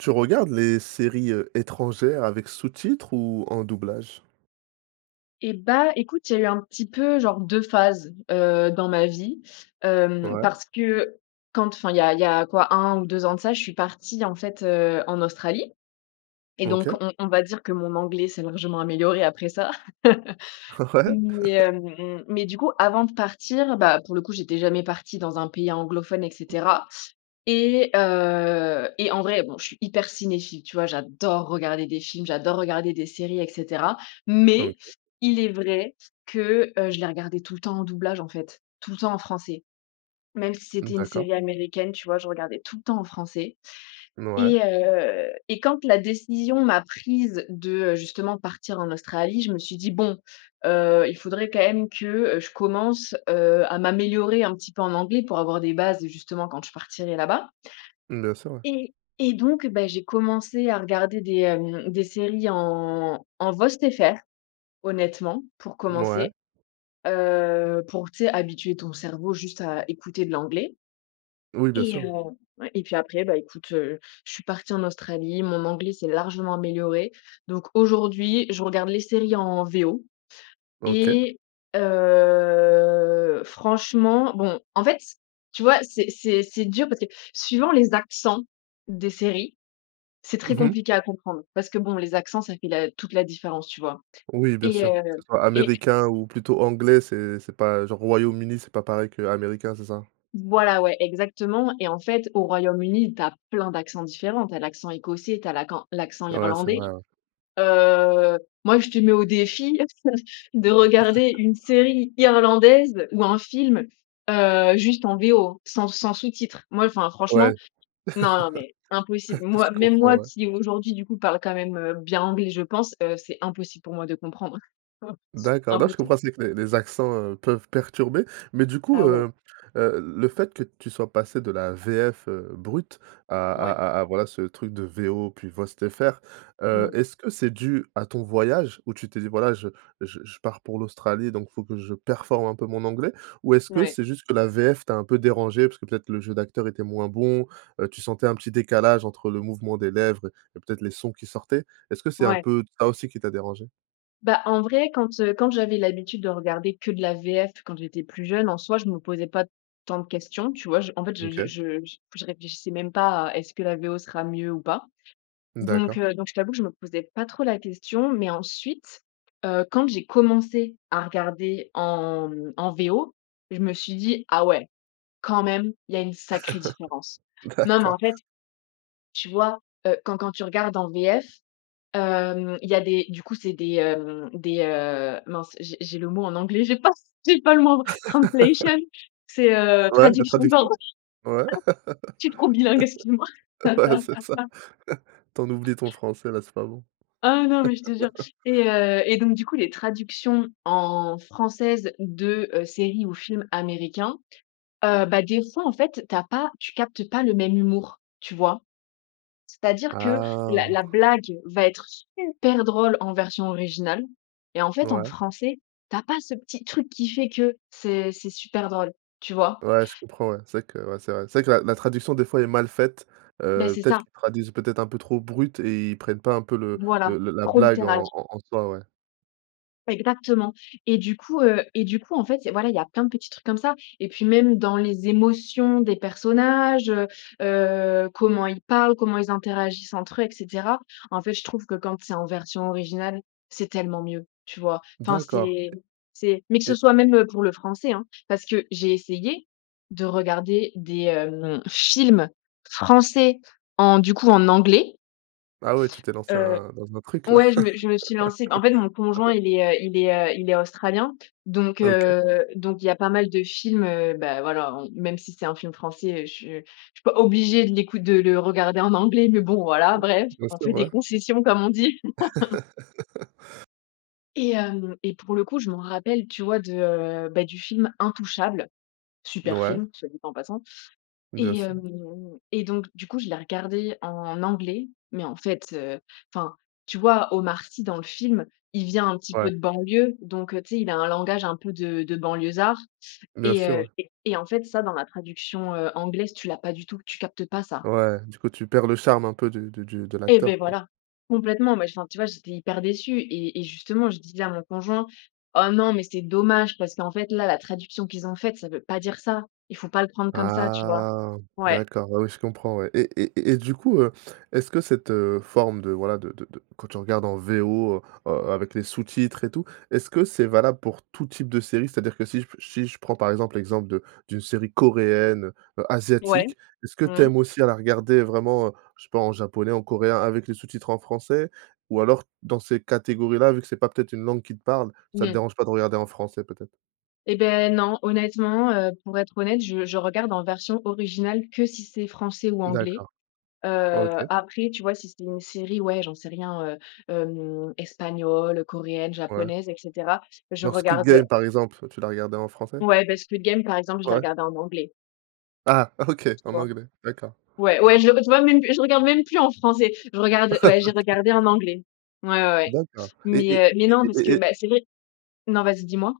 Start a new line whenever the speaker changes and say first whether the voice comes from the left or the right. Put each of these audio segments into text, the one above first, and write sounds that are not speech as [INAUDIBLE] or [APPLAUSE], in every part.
right: Tu regardes les séries, heu, étrangères avec sous-titres ou en doublage?
left: Et bah écoute, il y a eu un petit peu genre 2 phases, heu, dans ma vie. Hem,
right: Ouais.
left: parce que quand enfin il y a il y a quoi 1 ou 2 ans de ça, je suis partie en fait, heu, en Australie. Et donc,
right: OK.
left: on on va dire que mon anglais s'est largement amélioré après ça! [CHUCKLES]
right: Ouais [LAUGHS]
left: Mais, hem, mmh, mais du coup, avant de partir, bah, pour le coup, j'étais jamais partie dans un pays anglophone et cetera. Et heu, et en vrai, bon, je suis hyper cinéphile, tu vois? J'adore regarder des films, j'adore regarder des séries, et cetera. Mais
right: OK.
left: il est vrai que, heu, je les regardais tout le temps en doublage, en fait, tout le temps en français. Même si
right: Mmh
left: c'était une
right: d'accord.
left: série américaine, tu vois? Je regardais tout le temps en français,
right: Mouais.
left: et heu, et quand la décision m'a prise de, heu, justement partir en Australie, je me suis dit: «Bon heu, il faudrait quand même que, heu, je commence, heu, à m'améliorer un petit peu en anglais, pour avoir des bases, heu, justement quand je partirai là-bas»
right: Bien sûr, ouais.
left: et et donc, bah, j'ai commencé à regarder des, hem, des séries en en VOST FR honnêtement, pour
right: Mouais.
left: commencer. Heu, pour tu sais habituer ton cerveau juste à écouter de l'anglais.
right: Oui, bien
left: Et,
right: sûr, ouais.
left: heu ouais, et puis après, ben écoute, heu, je suis partie en Australie, mon anglais s'est largement amélioré. Donc, aujourd'hui, je regarde les séries en VO
right: OK.
left: et heu, franchement, bon. En fait c tu vois, c'est c'est c'est dur parce que suivant les accents des séries, c'est très
right: Mmh mh.
left: compliqué à comprendre. Parce que bon les accents ça fait la toute la différence, tu vois?
right: Oui, bien
left: Et,
right: sûr! Que ce
left: heu,
right: soit
left: et
right: américain ou plutôt anglais, c'est c'est pas genre Royaume-Uni, c'est pas pareil qu'américain, c'est ça?
left: Voilà, ouais! Exactement, et en fait, au Royaume-Uni, tu as plein d'accents différents! Tu as l'accent écossais, tu as l'accent- l'accent
right: Ouais, c'est
left: irlandais.
right: vrai. Ouais.
left: Heu, moi, je te mets au défi [CHUCKLES] de regarder une
right: [CHUCKLES]
left: série irlandaise ou un film, heu, juste en VO. Sans sans sous-titres. Moi, enfin
right: Ouais!
left: franchement non non, mais, impossible.
right: [CHUCKLES]
left: Moi
right: Je
left: même
right: comprends,
left: moi
right: ouais.
left: qui aujourd'hui, du coup, parle quand même, heu, bien anglais, je pense, heu, c'est impossible pour moi de comprendre. [CHUCKLES]
right: D'accord, non je
left: Impossible!
right: comprends aussi que les accents, heu, peuvent perturber. Mais du coup
left: Ah ouais!
right: heu heu, le fait que tu sois passé de la VF heu, brute à
left: Ouais.
right: à à voilà ce truc de VO plus VOST FR heu,
left: Mmh.
right: est-ce que c'est dû à ton voyage où tu t'es dit: «Voilà, je je je pars pour l'Australie, donc faut que je performe un peu mon anglais»? Ou est-ce que
left: Ouais.
right: c'est juste que la VF t'as un peu dérangée? Parce que peut-être le jeu d'acteur était moins bon, heu, tu sentais un petit décalage entre le mouvement des lèvres et peut-être les sons qui sortaient. Est-ce que c'est un
left: Ouais.
right: peu ça aussi qui t'a dérangé?
left: Bah, en vrai, quand, heu, quand j'avais l'habitude de regarder que de la VF quand j'étais plus jeune, en soi, je me posais pas tant de questions, tu vois? J en fait, je je
right: OK.
left: je je réfléchissais même pas à: «Est-ce que la VO sera mieux ou pas?» donc,
right: D'accord.
left: heu, donc je t'avoue que je me posais pas trop la question. Mais ensuite, heu, quand j'ai commencé à regarder en en VO je me suis dis: «Ah ouais, quand même, il y a une sacrée différence».
right: [CHUCKLES]
left: Non mais
right: D'accord.
left: en fait, tu vois, heu, quand quand tu regardes en VF, hem, il y a des du coup, c'est des, hem, des, heu mince j'ai j'ai le mot en anglais, j'ai pas c j'ai pas le mot en f
right: [LAUGHS]
left: translation, c'est, heu,
right: Ouais, la
left: traduction, pardon.
right: traduction?
left: [LAUGHS]
right: Ouais
left: Je suis trop bilingue, excuse-moi!
right: [LAUGHS] ouais, c'est ça.
left: [LAUGHS]
right: Tu en oublies ton français, là c'est pas bon.
left: Ah non, mais je te jure!
right: [LAUGHS]
left: Et, heu et donc du coup, les traductions en françaises de, heu, séries ou films américains. Heu, bah des fois, en fait, tu as pas tu captes pas le même humour, tu vois? C'est-à-dire que
right: Ah!
left: la la blague va être super drôle en version originale et en fait, en
right: Ouais.
left: français, tu as pas ce petit truc qui fait que c'est c'est super drôle, tu vois?
right: Ouais, je comprends. Ouais, c'est vrai que ouais, c'est vrai c'est vrai que la la traduction des fois est mal faite,
left: Beh,
right: heu,
left: c'est
right: peut-être
left: ça!
right: qu'ils traduisent peut-être un peu trop brut et ils prennent pas un peu le
left: Voilà,
right: le le la la
left: trop
right: blague en
left: littéral.
right: en en soi, ouais.
left: Exactement! Et du coup, heu et du coup en fait il y a voilà il y a plein de petits trucs comme ça. Et puis même dans les émotions des personnages, heu, heu, comment ils parlent, comment ils interagissent entre eux, et cetera. En fait, je trouve que quand c'est en version originale, c'est tellement mieux. Tu vois? Enfin,
right: D'accord,
left: c'est c'est mais que
right: e
left: ce
right: et
left: soit même pour le français, hein! Parce que j'ai essayé de regarder des, hem, films français en, du coup, en anglais
right: Ah ouais tu t'es lancé
left: heu
right: un dans un autre truc là!
left: ouais, je me je me suis lancée en fait mon conjoint, il est,
right: [LAUGHS]
left: heu il est, heu il est australien, donc,
right: OK.
left: heu, donc il y a pas mal de films, heu, bah voilà en même si c'est un film français, heu, je je suis pas obligée de l'écout de le regarder en anglais, mais bon voilà, bref.
right: Bien
left: «On
right: sûr,
left: fait des
right: ouais.
left: concessions,» comme on dit! [LAUGHS]
right: [LAUGHS]
left: Et hem, et pour le coup, je m'en rappelle, tu vois de heu bah du film Intouchables- super
right: Ouais.
left: film, soit dit en passant-
right: Bien
left: et
right: sûr.
left: hem et donc, du coup je l'ai regardé en anglais, mais en fait, heu enfin, tu vois Omar Sy dans le film, il vient un petit
right: Ouais.
left: peu de banlieue donc tu sais, il a un langage un peu de de banlieusard
right: Bien
left: et
right: sûr,
left: heu
right: ouais.
left: et et en fait ça, dans la traduction, heu, anglaise tu l'as pas du tout, tu captes pas ça.
right: Ouais, du coup tu perds le charme un peu du du du de
left: Et beh,
right: l'acteur, quoi.
left: voilà! Complètement, mais enfin, tu vois j'étais hyper déçue et et justement, je disais à mon conjoint: «Oh non, mais c'est dommage parce qu'en fait là, la traduction qu'ils ont faite, ça veut pas dire ça, il ne faut pas le prendre comme ça», tu vois?
right: Ah,
left: Ouais.
right: d'accord, ah oui je comprends, ouais. Et et et et du coup, heu, est-ce que cette, heu, forme de, voilà, de de de quand tu regardes en V O, heu, a avec les sous-titres et tout, est-ce que c'est valable pour tout type de série, c'est-à-dire que si je pe si je prends par exemple, l'exemple de d'une série coréenne, heu heu
left: Ouais.
right: asiatique, est-ce que tu
left: Mmh.
right: aimes aussi à la regarder vraiment, je sais pas, en japonais, en coréen, avec les sous-titres en français? Ou alors, dans ces catégories là, vu que c'est pas peut-être une langue qui te parle, ça te
left: Mmh.
right: dérange pas de regarder en français, peut-être?
left: Eh beh, non. Honnêtement, heu, pour être honnête, je je regarde en version originale que si c'est français ou anglais.
right: D'accord, OK.
left: Heu, après tu vois, si c'est une série, ouais, j'en sais rien, heu, hem espagnole, coréenne,
right: Ouais.
left: japonaise et cetera. Je
right: Alors, Squid
left: regarde, heu
right: Game par exemple, tu l'as regardée en français?
left: Ouais, bah Squid Game, par exemple je l'ai
right: Ouais.
left: regardée en anglais.
right: Ah! OK,
left: Tu
right: en
left: vois?
right: anglais, d'accord.
left: Ouais, ouais, je v je vois même plus je regarde même plus en français, je regarde ouais,
right: [LAUGHS]
left: j'ai
right: OK.
left: regardé en anglais. Ouais, ouais, ouais,
right: D'accord, et et
left: mais, heu, mais,
right: et
left: non parce
right: et
left: que,
right: et
left: bah, c'est vrai Non, vas-y dis-moi?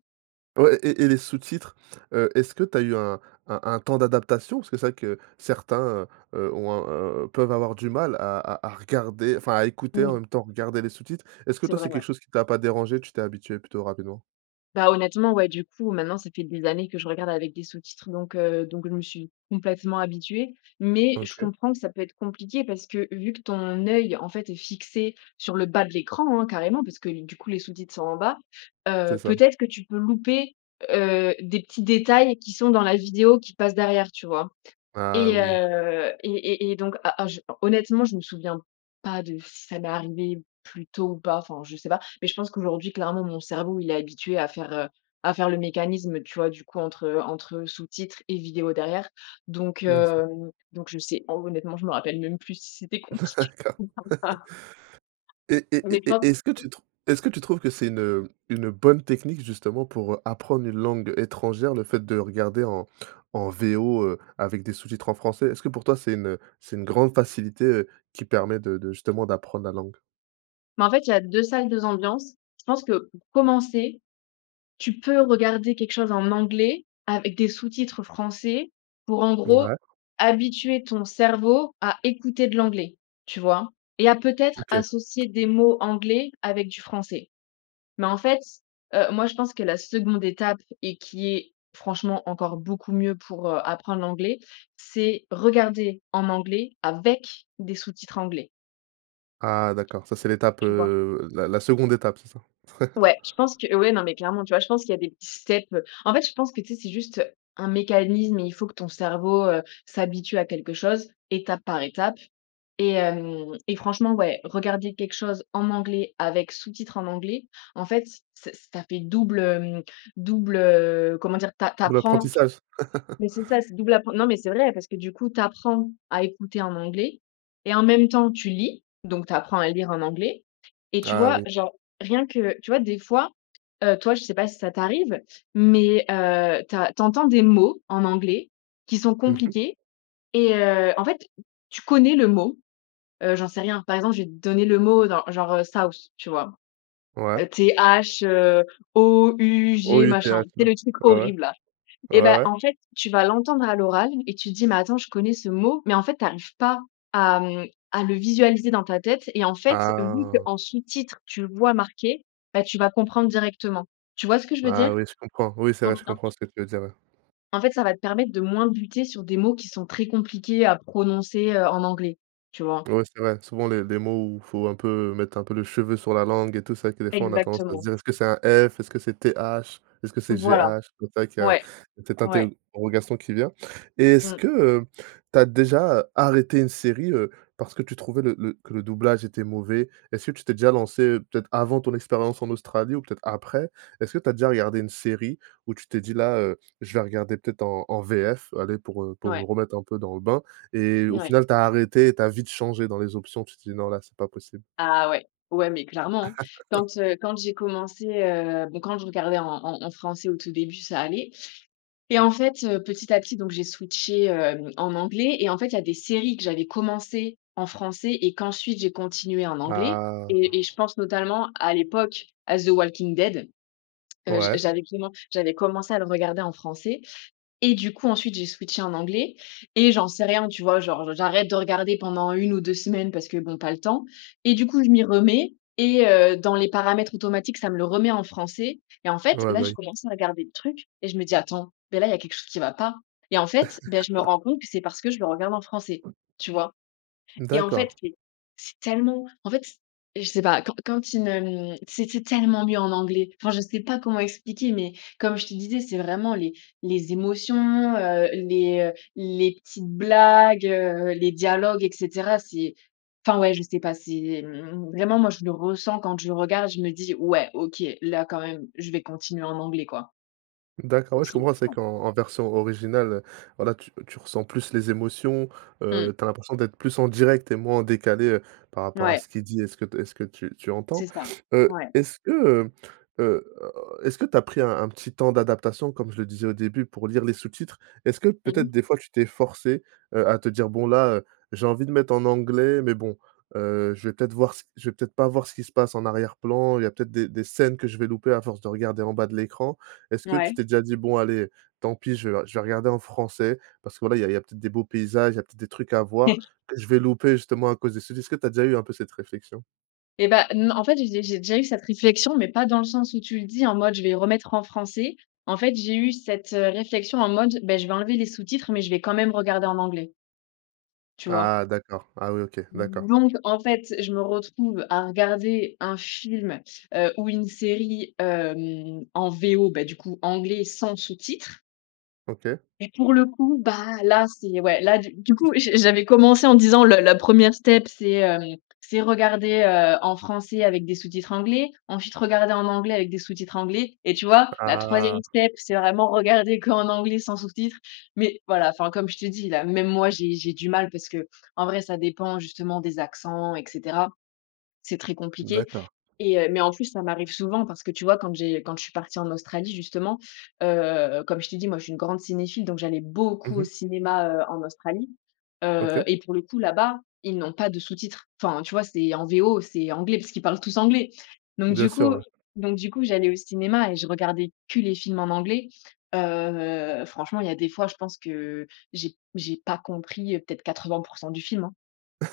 right: Ouais, et et les sous-titres, heu, est-ce que tu as eu un un un temps d'adaptation? Parce que c'est vrai que certains, heu, heu, ont un un peuvent avoir du mal à à à regarder enfin, à écouter en
left: Oui.
right: même temps regarder les sous-titres. Est-ce que
left: C'est
right: toi,
left: vrai,
right: c'est
left: ouais.
right: quelque chose qui t'as pas dérangée, tu t'es habituée plutôt rapidement?
left: Bah, honnêtement, ouais du coup, maintenant ça fait des années que je regarde avec des sous-titres, donc, heu, donc je me suis complètement habituée. Mais, je
right: OK.
left: comprends que ça peut être compliqué, parce que vu que ton œil en fait est fixé sur le bas de l'écran, hein, carrément, parce que du coup, les sous-titres sont en bas.
right: C'est
left: Heu,
right: ça.
left: peut-être que tu peux louper, heu, des petits détails qui sont dans la vidéo qui passent derrière, tu vois?
right: Ah,
left: Et
right: oui.
left: heu, et et et donc, heu, a a je honnêtement, je me souviens pas de si ça m'est arrivé plus tôt ou pas, enfin, je sais pas. Mais je pense qu'aujourd'hui clairement, mon cerveau, il est habitué à faire, heu, à faire le mécanisme, tu vois, du coup entre entre sous-titres et vidéos derrière. Donc,
right: Bien sûr.
left: hem, donc je sais en honnêtement, je me rappelle même plus si c'était compliqué
right: D'accord
left: [UNINTELLIGIBLE] ou pas.
right: [LAUGHS] et et
left: On met
right: et
left: plein
right: et est-ce que tu trou est-ce que tu trouves que c'est une, heu, une bonne technique justement pour, heu, apprendre une langue étrangère, le fait de regarder en en VO, heu, avec des sous-titres en français? Est-ce que pour toi, c'est une c'est une grande facilité, heu, qui permet de de justement d'apprendre la langue?
left: Mais en fait, il y a 2 salles, 2 ambiances. Je pense que, pour commencer, tu peux regarder quelque chose en anglais avec des sous-titres français, pour en gros
right: Ouais.
left: habituer ton cerveau à écouter de l'anglais, tu vois? Et à peut-être
right: OK.
left: associer des mots anglais avec du français. Mais en fait, heu, moi, je pense que la 2de étape et qui est franchement encore beaucoup mieux pour, heu, apprendre l'anglais, c'est regarder en anglais, avec des sous-titres anglais.
right: Ah d'accord, ça c'est l'étape,
left: Tu vois?
right: heu, la la 2de étape, c'est ça? [CHUCKLES]
left: Ouais. Je pense que ouais non, mais clairement, tu vois? Je pense qu'il y a des petits steps. Heu, en fait je pense que tu sais, c'est juste un mécanisme et il faut que ton cerveau, heu, s'habitue à quelque chose, étape par étape et hem et franchement ouais, regarder quelque chose en anglais avec sous-titre en anglais, en fait ç ça fait double hem, double heu, comment dire? Tu a tu apprends,
right: Double-apprentissage? [LAUGHS]
left: mais c'est ça, c'est double appren non mais, c'est vrai parce que du coup, tu apprends à écouter en anglais et en même temps tu lis donc, tu apprends à lire en anglais. Et tu
right: Ah
left: vois,
right: oui.
left: genre rien que tu vois des fois, heu, toi je sais pas si ça t'arrive, mais heu, tu as tu entends des mots en anglais qui sont
right: Mmh mh.
left: compliqués et heu, en fait, tu connais le mot. Heu, j'en sais rien. Par exemple, je vais te donner le mot genr- genre, heu: South tu vois?
right: Ouais.
left: T-H, heu, 0-U-G machin.
right: O‑U‑T-H
left: Tu sais
right: ouais,
left: le truc
right: ouais, ouais.
left: horrible, là?
right: Ouais,
left: Et bah
right: ouais.
left: en fait, tu vas l'entendre à l'oral et tu te dis: «Mais attends, je connais ce mot», mais en fait, tu arrives pas à mmh, à le visualiser dans ta tête et en fait, vu
right: Ah!
left: qu'en sous-titre, tu le vois marqué, beh, tu vas comprendre directement. Tu vois ce que je veux dire?
right: Ah oui je comprends, oui c'est vrai je
left: [UNINTELLIGIBLE]
right: comprends ce que tu veux dire, là.
left: En fait, ça va te permettre de moins buter sur des mots qui sont très compliqués à prononcer, heu, en anglais, tu vois?
right: Ouais, c'est vrai. Souvent les les mots où faut un peu, mettre un peu le cheveu sur la langue et tout, c'est vrai que des fois, on a tendance à se
left: Exactement.
right: dire: «Est-ce que c'est un F, est-ce que c'est T-H, est-ce que c'est
left: Voilà,
right: G-H?». Donc, c'est vrai qu'il y a
left: ouais,
right: cette
left: ouais.
right: interrogation qui vient. Et est-ce
left: Mmh.
right: que, heu, tu as déjà, heu, arrêté une série, heu, parce que tu trouvais le le que le doublage était mauvais? Est-ce que tu t'es déjà lancée, heu, peut-être avant ton expérience en Australie ou peut-être après? Est-ce que tu as déjà regardé une série où tu t'es dit: «Là, heu, je vais regarder peut-être en en VF», allez, pour, heu, pour me
left: Ouais.
right: remettre un peu dans le bain? Et au
left: Ouais.
right: final, tu as arrêté et tu as vite changé dans les options? Tu t'es dit: «Non là c'est pas possible».
left: Ah ouais! Ouais, mais clairement! Quand,
right: [LAUGHS]
left: heu, quand j'ai commencé heu bon quand je regardais en en en français au tout début, ça allait. Et en fait, heu, petit à petit donc, j'ai switché, hem, en anglais et en fait il y a des séries que j'avais commencées en français et qu'ensuite, j'ai continuées en anglais
right: Ah!
left: et et je pense notamment à l'époque, à The Walking Dead. Heu j'a
right: Ouais.
left: j'avais commen j'avais commencé à le regarder en français. Et du coup, ensuite, j'ai switché en anglais. Et j'en sais rien, tu vois, genre, j'arrête de regarder pendant 1 ou 2 semaines, parce que bon, pas le temps. Et du coup, je m'y remets et heu, dans les paramètres automatiques, ça me le remet en français. Et en fait,
right: Ouais,
left: là,
right: bah
left: j'ai
right: oui.
left: commencé à regarder le truc et je me dis: «Attends, mais là, il y a quelque chose qui va pas». Et en fait, beh, je me rends
right: [LAUGHS]
left: compte que c'est parce que je le regarde en français, tu vois?
right: Mmh
left: Et en fait,
right: d'accord.
left: c'est c'est tellement en fait, je sais pas. Quand quand tu ne mmh c'était tellement mieux en anglais. Enfin, je sais pas comment expliquer, mais comme je te disais, c'est vraiment les les émotions, heu, les, heu, les petites blagues, heu, les dialogues et cetera. C'est enfin, ouais, je sais pas, c'est mmh Vraiment moi, je le ressens quand je regarde. Je me dis: «Ouais, OK, là, quand même, je vais continuer en anglais, quoi».
right: D'accord, ouais, je
left: C'est
right: comprends. C'est vrai
left: important.
right: qu'en en version originale, voilà tu tu ressens plus les émotions,
left: Mmh.
right: heu, tu as l'impression d'être plus en direct et moins en décalé, heu, par rapport à
left: Ouais.
right: ce qui est dit et ce que et ce que tu tu entends.
left: C'est ça,
right: Heu,
left: ouais.
right: est-ce que, heu, heu, est-ce que tu as pris un un petit temps d'adaptation, comme je le disais au début, pour lire les sous-titres? Est-ce que
left: Mmh mh.
right: peut-être des fois tu t'es forcée, heu, à te dire: «Bon, là, heu, j'ai envie de mettre en anglais, mais bon, heu, je vais peut-être voir ce je vais peut-être pas voir ce qui se passe en arrière-plan. Il y a peut-être des des scènes que je vais louper à force de regarder en bas de l'écran»? Est-ce que tu
left: Mouais.
right: t'es déjà dit: «Bon, allez, tant pis, je vais re je vais regarder en français, parce que voilà il y a il y a peut-être des beaux paysages, il y a peut-être des trucs à voir,
left: [CHUCKLES]
right: que je vais louper justement à cause des sous-titres». Est-ce que tu as déjà eu un peu cette réflexion?
left: Eh bah, non. En fait j'ai dé j'ai déjà eu cette réflexion, mais pas dans le sens où tu le dis, en mode: «Je vais remettre en français». En fait j'ai eu cette heu réflexion en mode: «Bah je vais enlever les sous-titres mais je vais quand même regarder en anglais». Tu vois?
right: Ah d'accord! Ah oui, OK. D'accord.
left: Donc, en fait, je me retrouve à regarder un film, heu, ou une série, hem, en VO, bah du coup anglais sans sous-titres.
right: OK.
left: Et pour le coup, bah, là, c'est ouais, là, du du coup je j'avais commencé en disant: «Le la 1re step c'est, hem, c'est regarder, heu, en français avec des sous-titres anglais, ensuite regarder en anglais avec des sous-titres anglais» et tu vois, la 3e
right: Ah!
left: step c'est vraiment regarder qu'en anglais sans sous-titres. Mais voilà enfin comme je t'ai dis là, même moi j'ai j'ai du mal, parce que en vrai ça dépend justement des accents et cetera. C'est très compliqué
right: D'accord.
left: et heu mais en plus ça m'arrive souvent, parce que tu vois quand j'ai quand je suis partie en Australie justement, heu, comme je t'ai dit moi je suis une grande cinéphile donc j'allais
right: Mmh
left: beaucoup au
right: mh.
left: cinéma, heu, en Australie,
right: OK.
left: heu, et pour le coup, là-bas, ils n'ont pas de sous-titres. Enfin, tu vois c'est en VO, c'est anglais, parce qu'ils parlent tous anglais! Donc
right: Bien
left: du
right: sûr,
left: coup
right: ouais.
left: donc du coup, j'allais au cinéma et je regardais que les films en anglais. Heu, franchement il y a des fois, je pense que j'ai j'ai pas compris peut-être 80 % du film hein.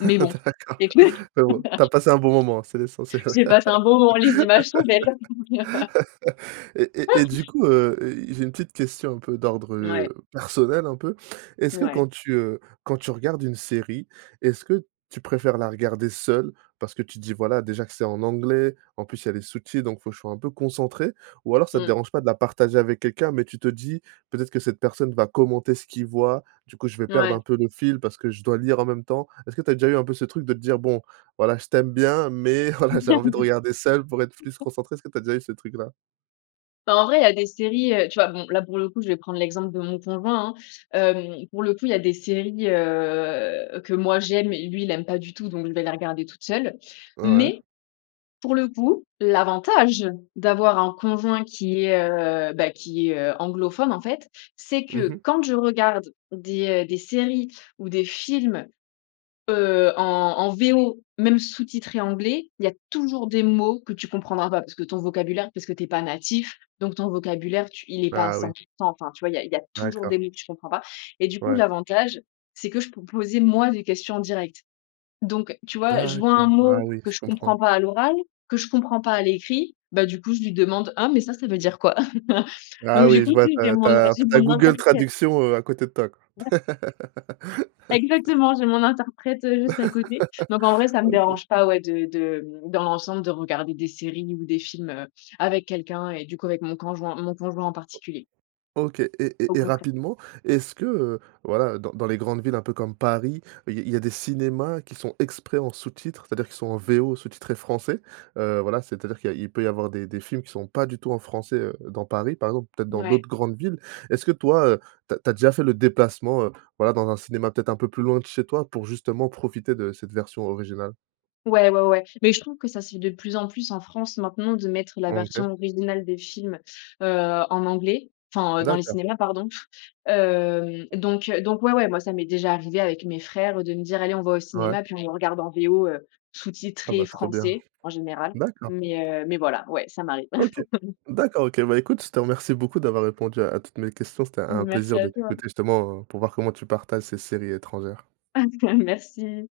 left: Mais bon
right: D'accord.
left: et le truc
right: Mais bon tu as passé un bon moment, c'est l'essentiel.
left: [LAUGHS] j'ai passé un bon moment, les images sont belles! [LAUGHS]
right: [LAUGHS] Et et et du
left: [CHUCKLES]
right: coup, heu, j'ai une petite question, un peu d'ordre, heu,
left: Mouais.
right: personnel, un peu. Est-ce que quand
left: Mouais.
right: tu, heu, quand tu regardes une série, est-ce que tu préfères la regarder seule, parce que tu te dis: «Voilà déjà que c'est en anglais, en plus il y a les sous-titres donc il faut que je sois un peu concentrée»? Ou alors ça te
left: Mmh.
right: dérange pas de la partager avec quelqu'un, mais tu te dis: «Peut-être que cette personne va commenter ce qu'il voit, du coup je vais perdre un
left: Mouais.
right: peu le fil parce que je dois lire en même temps»? Est-ce que tu as déjà eu un peu ce truc de te dire: «Bon, voilà, je t'aime bien, mais voilà, j'ai envie de regarder seule pour être plus
left: [LAUGHS]
right: concentrée», est ce que tu as déjà eu ce truc là?
left: Enfin en vrai, il y a des séries, heu, tu vois bon là pour le coup je vais prendre l'exemple de mon conjoint, hein. Hem pour le coup, il y a des séries, heu, que moi j'aime et lui il aime pas du tout, donc je vais les regarder toute seule.
right: Ouais.
left: Mais, pour le coup, l'avantage d'avoir un conjoint qui est, heu, bah, qui est, heu, anglophone en fait, c'est
right: Mmh
left: que
right: mh.
left: quand je regarde des, heu, des séries ou des films, heu, en en VO même sous-titré anglais, il y a toujours des mots que tu comprendras pas parce que ton vocabulaire parce que tu es pas natif, donc ton vocabulaire tu il est pas à
right: Ah
left: cent
right: oui!
left: pour cent. Enfin, tu vois, il y a il y a toujours des
right: D'accord.
left: mots que tu ne comprends pas. Et du coup
right: Ouais.
left: l'avantage, c'est que je peux poser moi des questions en direct. Donc, tu vois, je vois un
right: D'accord! Ah
left: mot
right: oui,
left: que
right: je
left: je
right: comprends.
left: comprends pas à l'oral, que je comprends pas à l'écrit, bah du coup je lui demande: «Ah mais ça, ça veut dire quoi?» [LAUGHS] Donc,
right: Ah
left: du
right: oui,
left: coup
right: je vois,
left: oui
right: tu
left: j'ai
right: as tu
left: mon re
right: as en
left: j'ai
right: fait tu as
left: mon
right: Google
left: interprète.
right: Traduction, heu, à côté de toi, quoi!
left: Ouais.
right: [LAUGHS]
left: Exactement, j'ai mon interprète, heu, juste à côté. Donc en vrai
right: [LAUGHS]
left: ça me
right: OK!
left: dérange pas ouais de de, hem, dans l'ensemble de regarder des séries ou des films, heu, avec quelqu'un et du coup avec mon coinjoint mon conjoint en
right: O
left: particulier.
right: OK. Et
left: Au
right: et et
left: contrai
right: rapidement, est-ce que, heu, voilà dans dans les grandes villes un peu comme Paris il y a il y a des cinémas qui sont exprès en sous-titre, c'est-à-dire qu'ils sont en VO sous-titrés français? Heu, voilà, c'est-à-dire qu'il y a il peut y avoir des des films qui sont pas du tout en français, heu, dans Paris, par exemple, peut-être dans
left: Ouais.
right: d'autres grandes villes. Est-ce que toi, heu, tu as tu as déjà fait le déplacement, heu, voilà, dans un cinéma peut-être un peu plus loin de chez toi, pour justement profiter de cette version originale?
left: Ouais, ouais, ouais. Mais je trouve que ça se fait de plus en plus en France maintenant, de mettre la version
right: OK.
left: originale des films, heu, en anglais. Enfin, heu, dans les
right: D'accord.
left: cinémas, pardon. Hem, donc, heu, donc ouais, ouais. Moi ça m'est déjà arrivé avec mes frères, heu, de me dire: «Allez on va au
right: Ouais.
left: cinéma, puis on le regarde en VO, heu,
right: Ah
left: sous-titré
right: bah trop bien!
left: français», en général.
right: D'accord.
left: Mais, heu, mais voilà, ouais, ça m'arrive.
right: OK.
left: [LAUGHS]
right: D'accord, OK! Bah écoute je te remercie beaucoup d'avoir répondu à à toutes mes questions. C'était un
left: Merci
right: plaisir de
left: à toi!
right: t'écouter justement, heu, pour voir comment tu partages ces séries étrangères.
left: [LAUGHS] Merci!